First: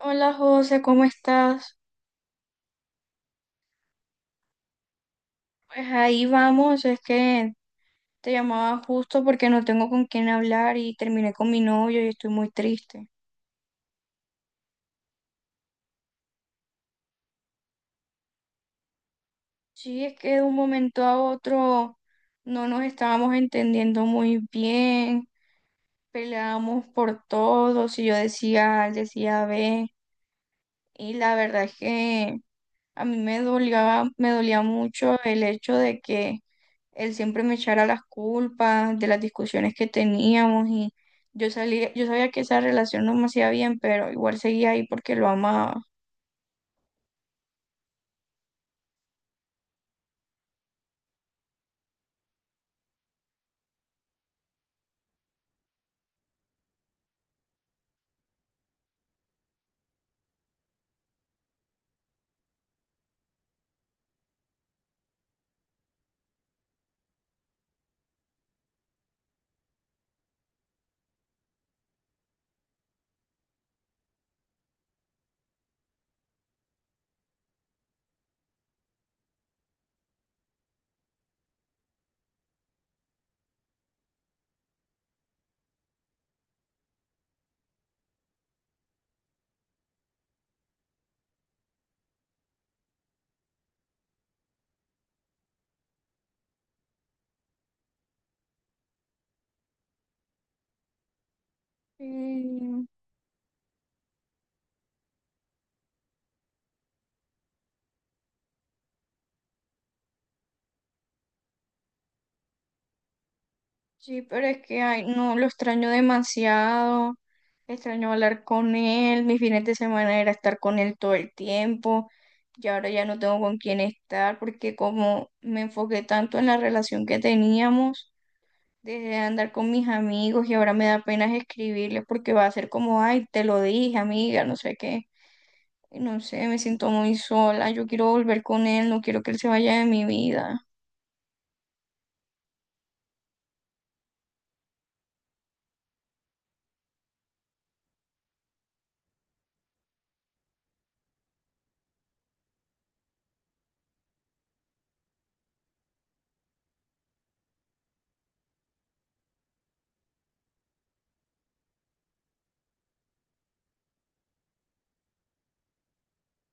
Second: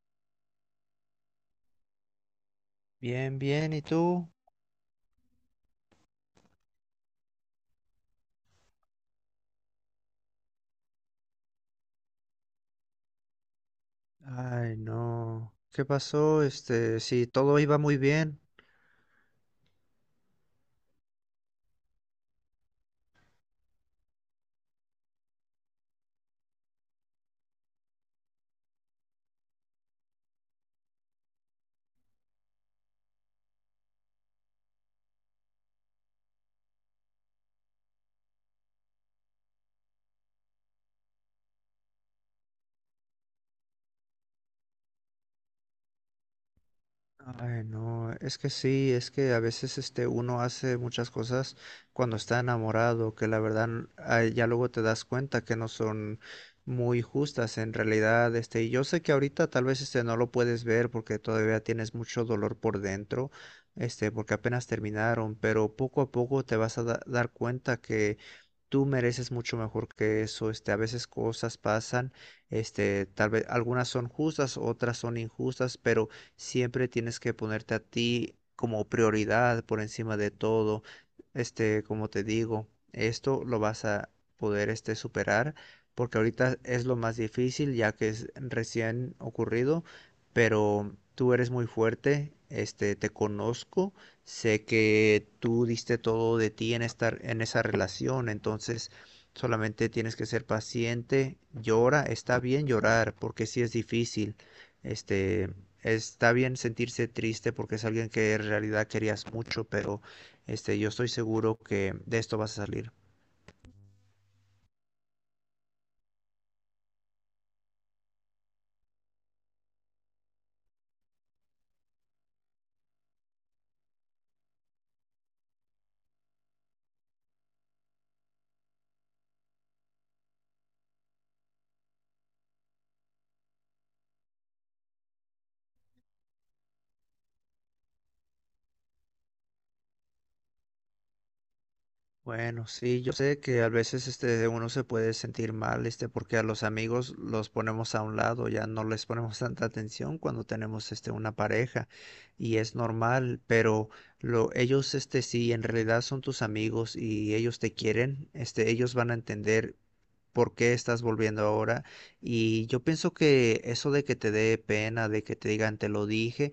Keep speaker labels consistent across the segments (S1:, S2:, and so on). S1: Hola José, ¿cómo estás?
S2: Bien, bien, ¿y tú?
S1: Pues ahí vamos, es que te llamaba justo porque no tengo con quién hablar y terminé con mi novio y estoy muy triste.
S2: Ay, no. ¿Qué pasó? Sí, todo iba muy bien.
S1: Sí, es que de un momento a otro no nos estábamos entendiendo muy bien, peleábamos por todo, si yo decía A, él decía B, y la verdad es que a mí me dolía mucho el hecho de que él siempre me echara las culpas de las discusiones que teníamos y yo salía, yo sabía que esa relación no me hacía bien, pero igual seguía ahí porque lo amaba.
S2: Ay, no, es que sí, es que a veces uno hace muchas cosas cuando está enamorado, que la verdad ay, ya luego te das cuenta que no son muy justas en realidad, y yo sé que ahorita tal vez no lo puedes ver porque todavía tienes mucho dolor por dentro, porque apenas terminaron, pero poco a poco te vas a dar cuenta que tú mereces mucho mejor que eso, a veces cosas pasan, tal vez algunas son justas, otras son injustas, pero siempre tienes que ponerte a ti como prioridad por encima de todo. Como te digo, esto lo vas a poder superar porque ahorita es lo más difícil ya que es recién ocurrido, pero tú eres muy fuerte, te conozco, sé que tú diste todo de ti en estar en esa relación, entonces solamente tienes que ser paciente, llora, está bien
S1: Mm,
S2: llorar porque sí es difícil. Este, Está bien sentirse triste porque es alguien que en realidad querías mucho, pero yo estoy seguro que de esto vas a salir.
S1: Sí, pero es que ay, no, lo extraño demasiado. Extraño hablar con él. Mis fines de semana era estar con él todo el tiempo. Y ahora ya no tengo con quién estar porque como me enfoqué tanto en la relación que teníamos dejé de andar con mis amigos y ahora me da pena escribirles porque va a ser como, ay, te lo dije, amiga, no sé qué. Y no sé, me siento muy sola, yo quiero volver con él, no quiero que él se vaya de mi vida.
S2: Bueno, sí, yo sé que a veces uno se puede sentir mal, porque a los amigos los ponemos a un lado, ya no les ponemos tanta atención cuando tenemos una pareja y es normal, pero lo ellos si en realidad son tus amigos y ellos te quieren, ellos van a entender por qué estás volviendo ahora y yo pienso que eso de que te dé pena, de que te digan te lo dije.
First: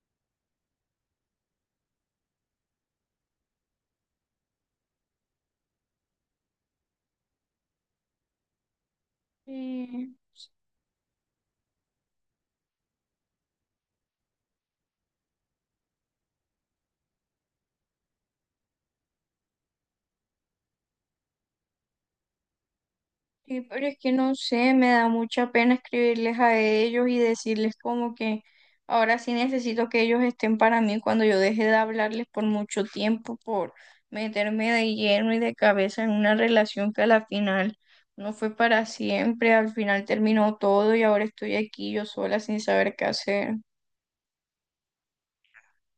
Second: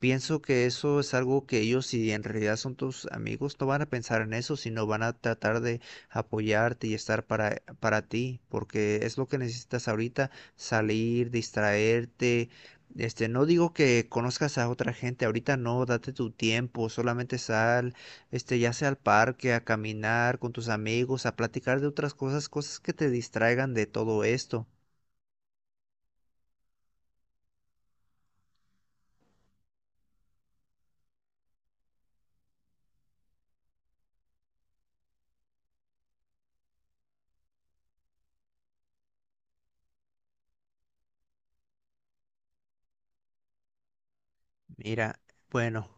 S2: Pienso que eso es algo que ellos, si en realidad son tus amigos, no van a pensar en eso, sino van a tratar de apoyarte y estar para ti, porque es lo que necesitas
S1: Sí.
S2: ahorita, salir, distraerte. No digo que conozcas a otra gente, ahorita no, date tu tiempo, solamente sal, ya sea al parque, a caminar con tus amigos, a platicar de otras cosas, cosas que te
S1: Sí,
S2: distraigan
S1: pero
S2: de
S1: es que
S2: todo
S1: no
S2: esto.
S1: sé, me da mucha pena escribirles a ellos y decirles como que ahora sí necesito que ellos estén para mí cuando yo deje de hablarles por mucho tiempo, por meterme de lleno y de cabeza en una relación que a la final no fue para siempre, al final terminó todo y ahora estoy aquí yo sola sin saber qué hacer
S2: Mira, bueno,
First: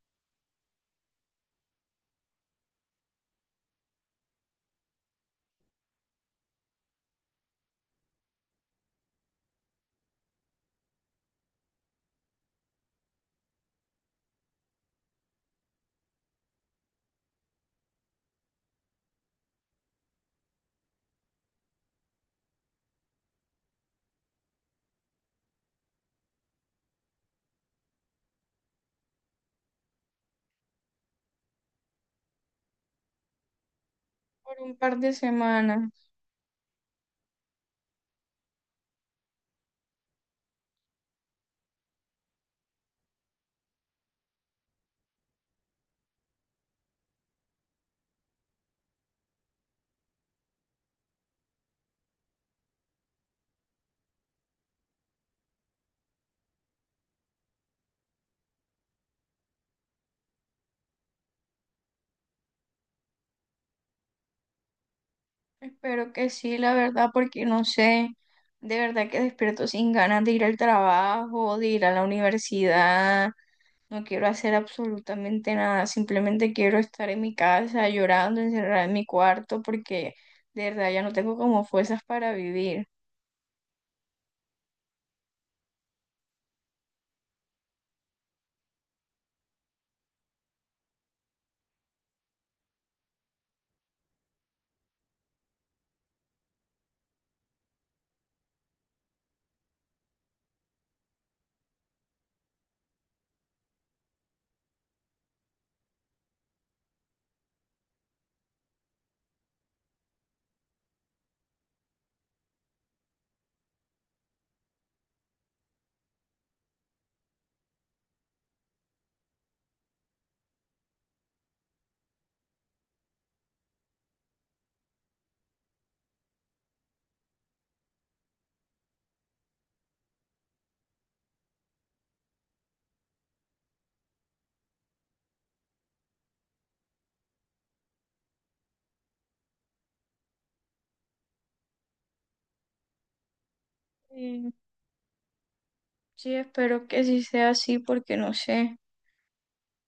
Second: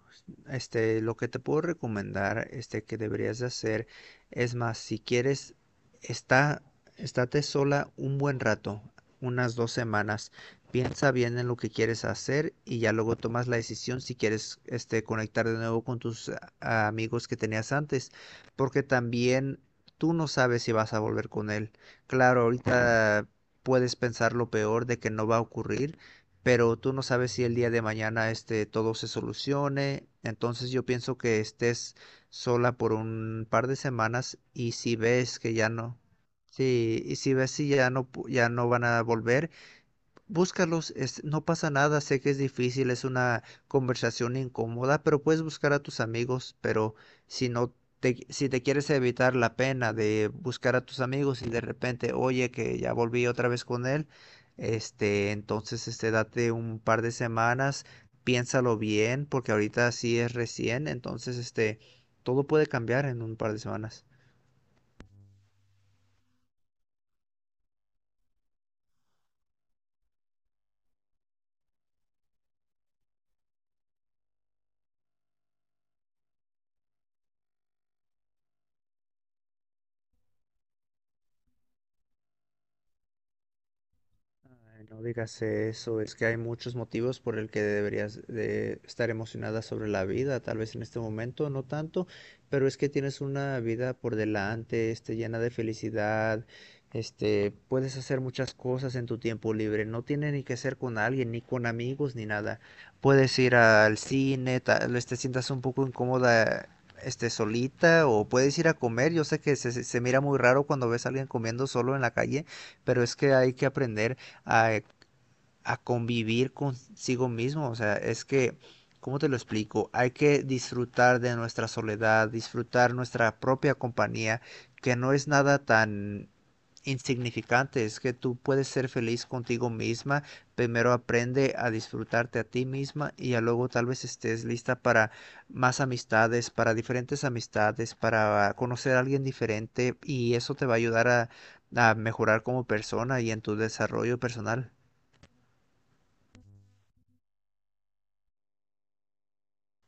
S2: lo que te puedo recomendar, que deberías de hacer, es más, si quieres, está, estate sola un buen rato, unas 2 semanas. Piensa bien en lo que quieres hacer y ya luego tomas la decisión si quieres, conectar de nuevo con tus amigos que tenías antes, porque también tú no sabes si vas a volver con él. Claro, ahorita puedes pensar lo peor de que no va a ocurrir, pero tú no sabes si el día de mañana todo se solucione. Entonces yo pienso que estés sola por un par de 2 semanas
S1: por
S2: y
S1: un
S2: si
S1: par de
S2: ves que ya
S1: semanas.
S2: no, sí, y si ves si ya no ya no van a volver, búscalos, no pasa nada, sé que es difícil, es una conversación incómoda, pero puedes buscar a tus amigos, pero si no si te quieres evitar la pena de buscar a tus amigos y de repente, oye, que ya volví otra vez con él, date un par de semanas, piénsalo bien, porque ahorita sí es recién, entonces, todo puede cambiar en un par de semanas.
S1: Espero que sí, la verdad, porque no sé. De verdad que despierto sin ganas de ir al trabajo, de ir a la universidad, no quiero hacer absolutamente nada, simplemente quiero estar en mi casa llorando, encerrada en mi cuarto, porque de verdad ya no tengo como fuerzas para vivir.
S2: Ay, no digas eso, es que hay muchos motivos por el que deberías de estar emocionada sobre la vida, tal vez en este momento no tanto, pero es que tienes una vida por delante, llena de felicidad, puedes hacer muchas cosas en tu tiempo libre, no tiene ni que ser con alguien, ni con amigos, ni nada. Puedes ir al cine, tal vez te sientas un poco incómoda, solita, o puedes ir a comer. Yo sé que se mira muy raro cuando ves a alguien comiendo solo en la calle, pero es que hay que aprender a, a convivir consigo mismo. O sea, es que, ¿cómo te lo explico? Hay que disfrutar de nuestra soledad, disfrutar nuestra propia compañía, que no es nada tan insignificante, es que tú puedes ser feliz contigo misma, primero aprende a disfrutarte a ti misma y ya luego tal vez estés lista para más amistades, para diferentes amistades, para conocer a alguien diferente y eso te va a ayudar a mejorar como persona y en tu desarrollo
S1: Y
S2: personal.
S1: sí, espero que sí sea así, porque no sé,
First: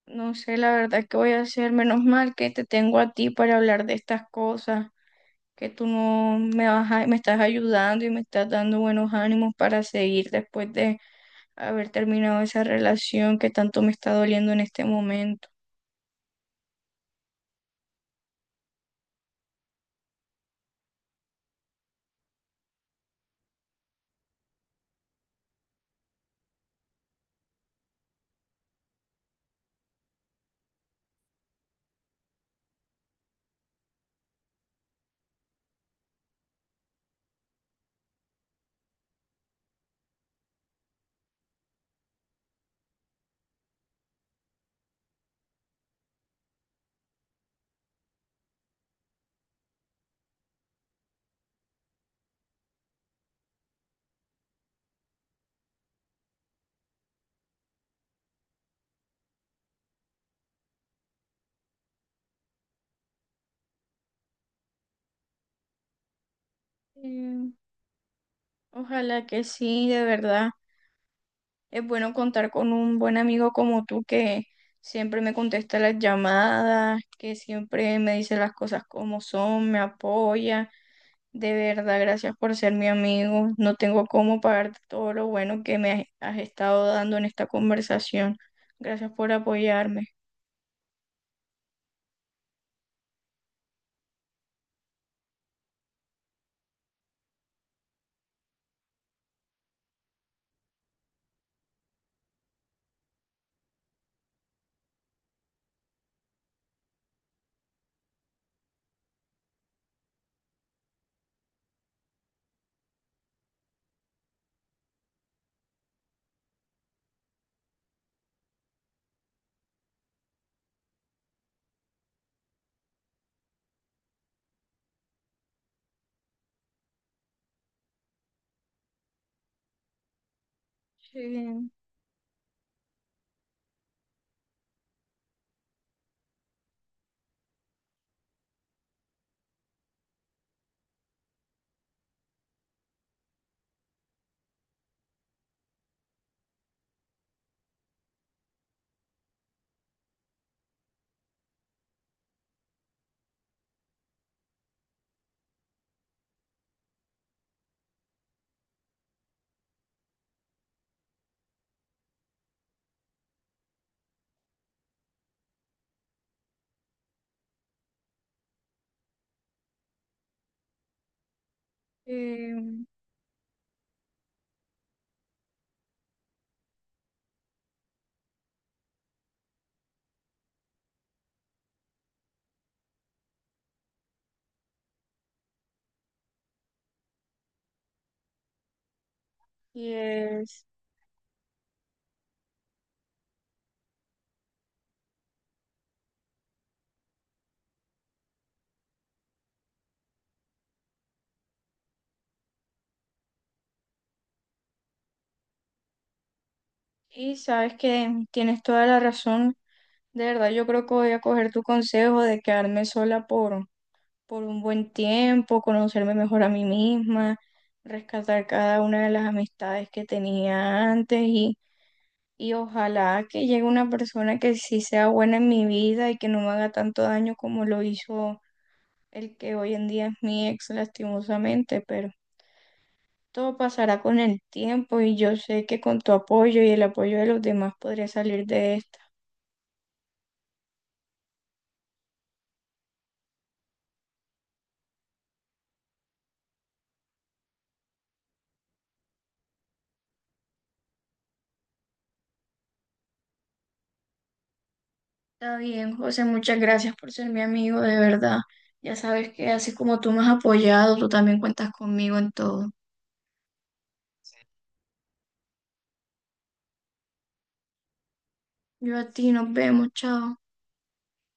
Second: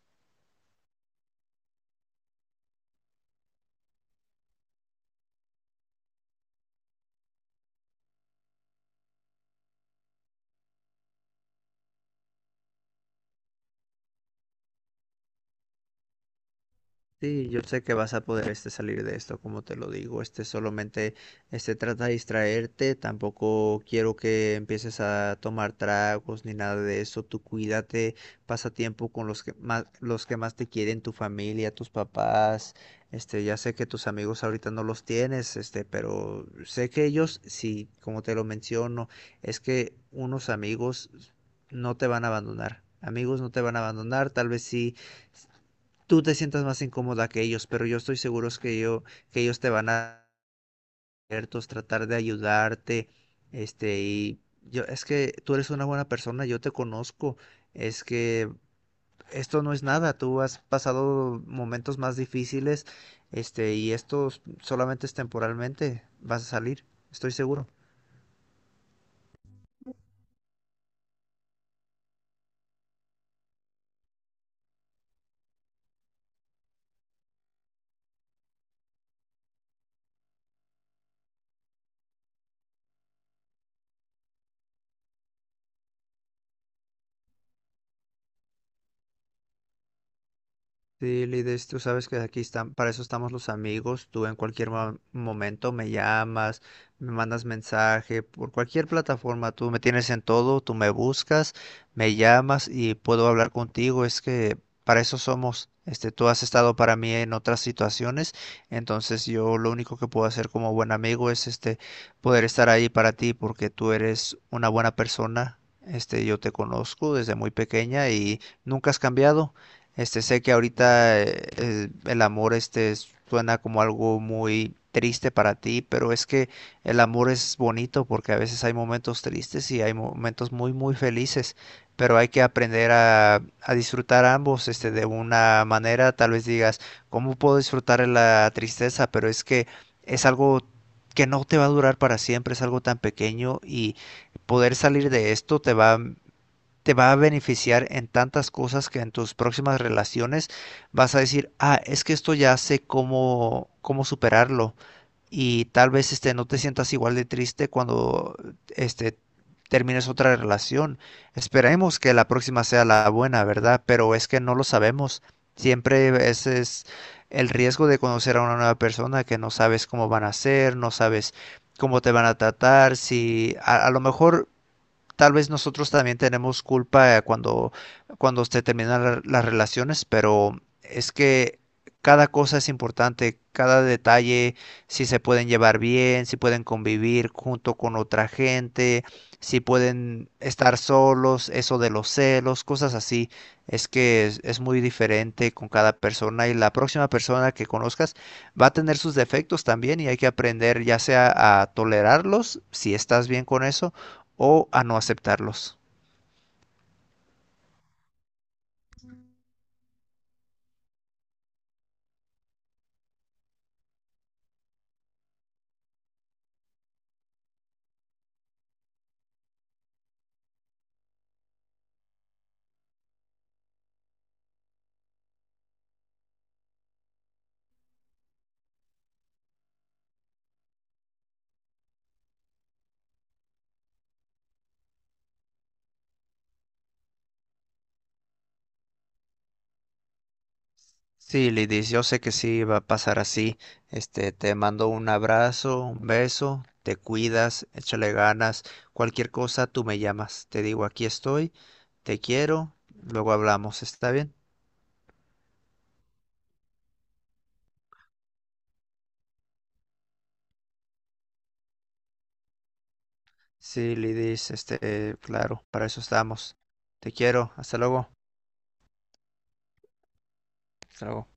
S1: no sé la verdad qué voy a hacer. Menos mal que te tengo a ti para hablar de estas cosas, que tú no me vas a- me estás ayudando y me estás dando buenos ánimos para seguir después de haber terminado esa relación que tanto me está doliendo en este momento.
S2: Sí, yo sé que vas a poder salir de esto, como te lo digo, solamente trata de distraerte, tampoco quiero que empieces a tomar tragos ni nada de eso, tú cuídate, pasa tiempo con los que más te quieren, tu familia, tus papás, ya sé que tus amigos ahorita no los tienes, pero sé que ellos sí, como te lo menciono, es que unos amigos no te van a abandonar. Amigos no te van a abandonar, tal vez sí tú te sientas más incómoda que ellos, pero yo estoy seguro es que yo, que ellos te van a abiertos, tratar de ayudarte, y yo, es que tú eres una buena persona, yo te conozco, es que esto no es nada, tú has pasado momentos más difíciles, y esto solamente es temporalmente, vas a salir, estoy
S1: Sí.
S2: seguro.
S1: Ojalá que sí, de verdad. Es bueno contar con un buen amigo como tú que siempre me contesta las llamadas, que siempre me dice las cosas como son, me apoya. De verdad, gracias por ser mi amigo. No tengo cómo pagarte todo lo bueno que me has estado dando en esta conversación. Gracias por apoyarme.
S2: Sí, Lides, tú sabes que aquí están, para eso estamos los amigos. Tú en cualquier momento me llamas, me mandas mensaje, por cualquier plataforma, tú me tienes en todo, tú me buscas, me llamas y puedo hablar contigo. Es que para eso somos. Tú has estado para mí en otras situaciones, entonces yo lo único que puedo hacer como buen amigo es poder estar ahí para ti porque tú eres una buena persona. Yo te conozco desde muy pequeña y nunca has cambiado. Sé que ahorita el amor suena como algo muy triste para ti, pero es que el amor es bonito porque a veces hay momentos tristes y hay momentos muy muy felices,
S1: Sí,
S2: pero hay que aprender a disfrutar ambos, de una manera, tal vez digas, ¿cómo puedo disfrutar de la tristeza? Pero es que es algo que no te va a durar para siempre, es algo tan pequeño y poder salir de esto te va a beneficiar en tantas cosas que en tus próximas relaciones vas a decir, ah, es que esto ya sé cómo superarlo. Y tal vez no te sientas igual de triste cuando este, termines otra relación. Esperemos que la próxima sea la buena, ¿verdad? Pero es que no lo sabemos. Siempre ese es el riesgo de conocer a una nueva persona que no sabes cómo van a ser, no sabes cómo te van a
S1: em,
S2: tratar, si a lo mejor tal vez nosotros también tenemos culpa cuando, se terminan las relaciones, pero es que cada cosa es importante, cada detalle, si se pueden llevar bien, si pueden convivir junto con otra gente, si
S1: y
S2: pueden
S1: es-
S2: estar solos, eso de los celos, cosas así. Es que es muy diferente con cada persona y la próxima persona que conozcas va a tener sus defectos también y hay que aprender ya sea a tolerarlos, si estás bien con eso, o a no aceptarlos.
S1: y sabes que tienes toda la razón. De verdad, yo creo que voy a coger tu consejo de quedarme sola por un buen tiempo, conocerme mejor a mí misma, rescatar cada una de las amistades que tenía antes y ojalá que llegue una persona que sí sea buena en mi vida y que no me haga tanto daño como lo hizo el que hoy en día es mi ex, lastimosamente, pero todo pasará con el tiempo y yo sé que con tu apoyo y el apoyo de los demás podré salir de.
S2: Sí, Lidis, yo sé que sí va a pasar así. Te mando un abrazo, un beso, te cuidas, échale ganas. Cualquier cosa, tú me llamas. Te digo, aquí estoy, te quiero, luego hablamos, ¿está bien?
S1: Está bien, José, muchas gracias por ser mi amigo, de verdad. Ya sabes que así como tú me has apoyado, tú también cuentas conmigo en todo.
S2: Sí, Lidis, claro, para eso estamos. Te quiero, hasta luego.
S1: Yo a ti, nos vemos, chao.
S2: Hasta luego.